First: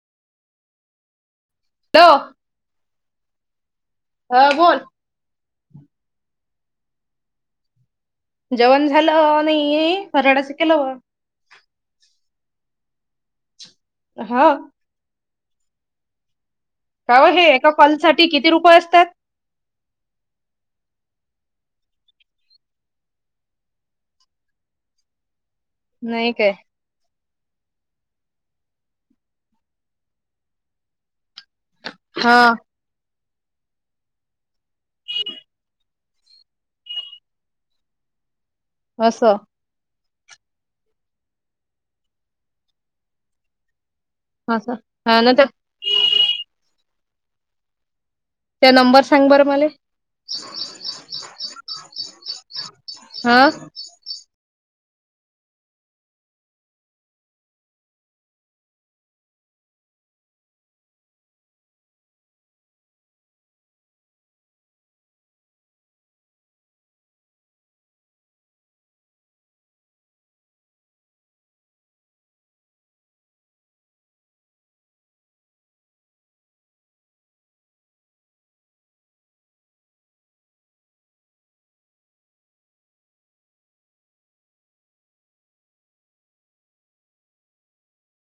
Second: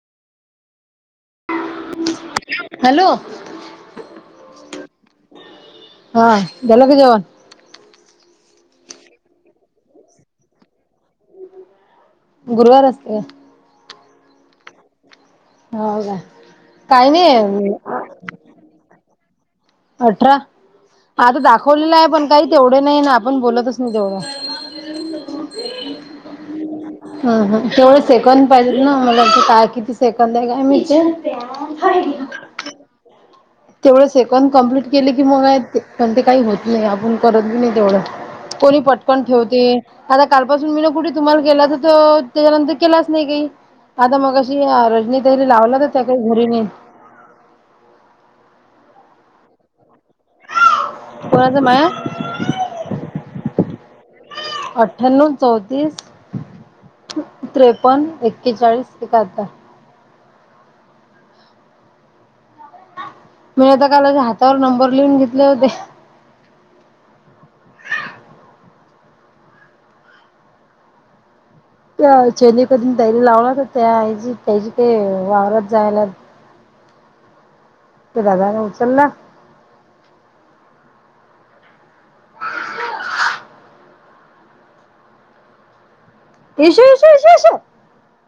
hello hello हा बोल हा गला क जवान जेवण झालं नाही हराडाचं केलं व गुरुवार असते हा हो का काही काव हे एका नाही कॉल साठी किती रुपये असतात आठरा आता दाखवलेलं आहे पण काही तेवढे नाही ना आपण बोलतच नाही तेवढं नाही काय ह ह तेवढं सेकंद पाहिजे ना मला क काय किती सेकंद आहे काय महीत हा तेवढं सेकंद कमप्लीट केले की मग आहेत तेपण ते काही होत नाही आपण करत बी नाही तेवढं कोणी पटकन असं ठेवते आता कालपासून मी ना कुठे तुम्हाला केला तर तो त्याच्यानंतर केलाच नाही काही आता मग अशी असं रजनी हा ना ताईला लावला तर त्या काही घरी ने त्या नंबर सांग बरं मले कोणाचं माया हा अट्ठायणो चवतीस त्रेपन्न एक्के चाळीस एका हत्तर मी आता काल हातावर नंबर लिहून घेतले होते घ त्या चेनी कून ताईल लावला त्याची काही वावरात जायला त्या दादा न उचला इशो इशो इशो इशू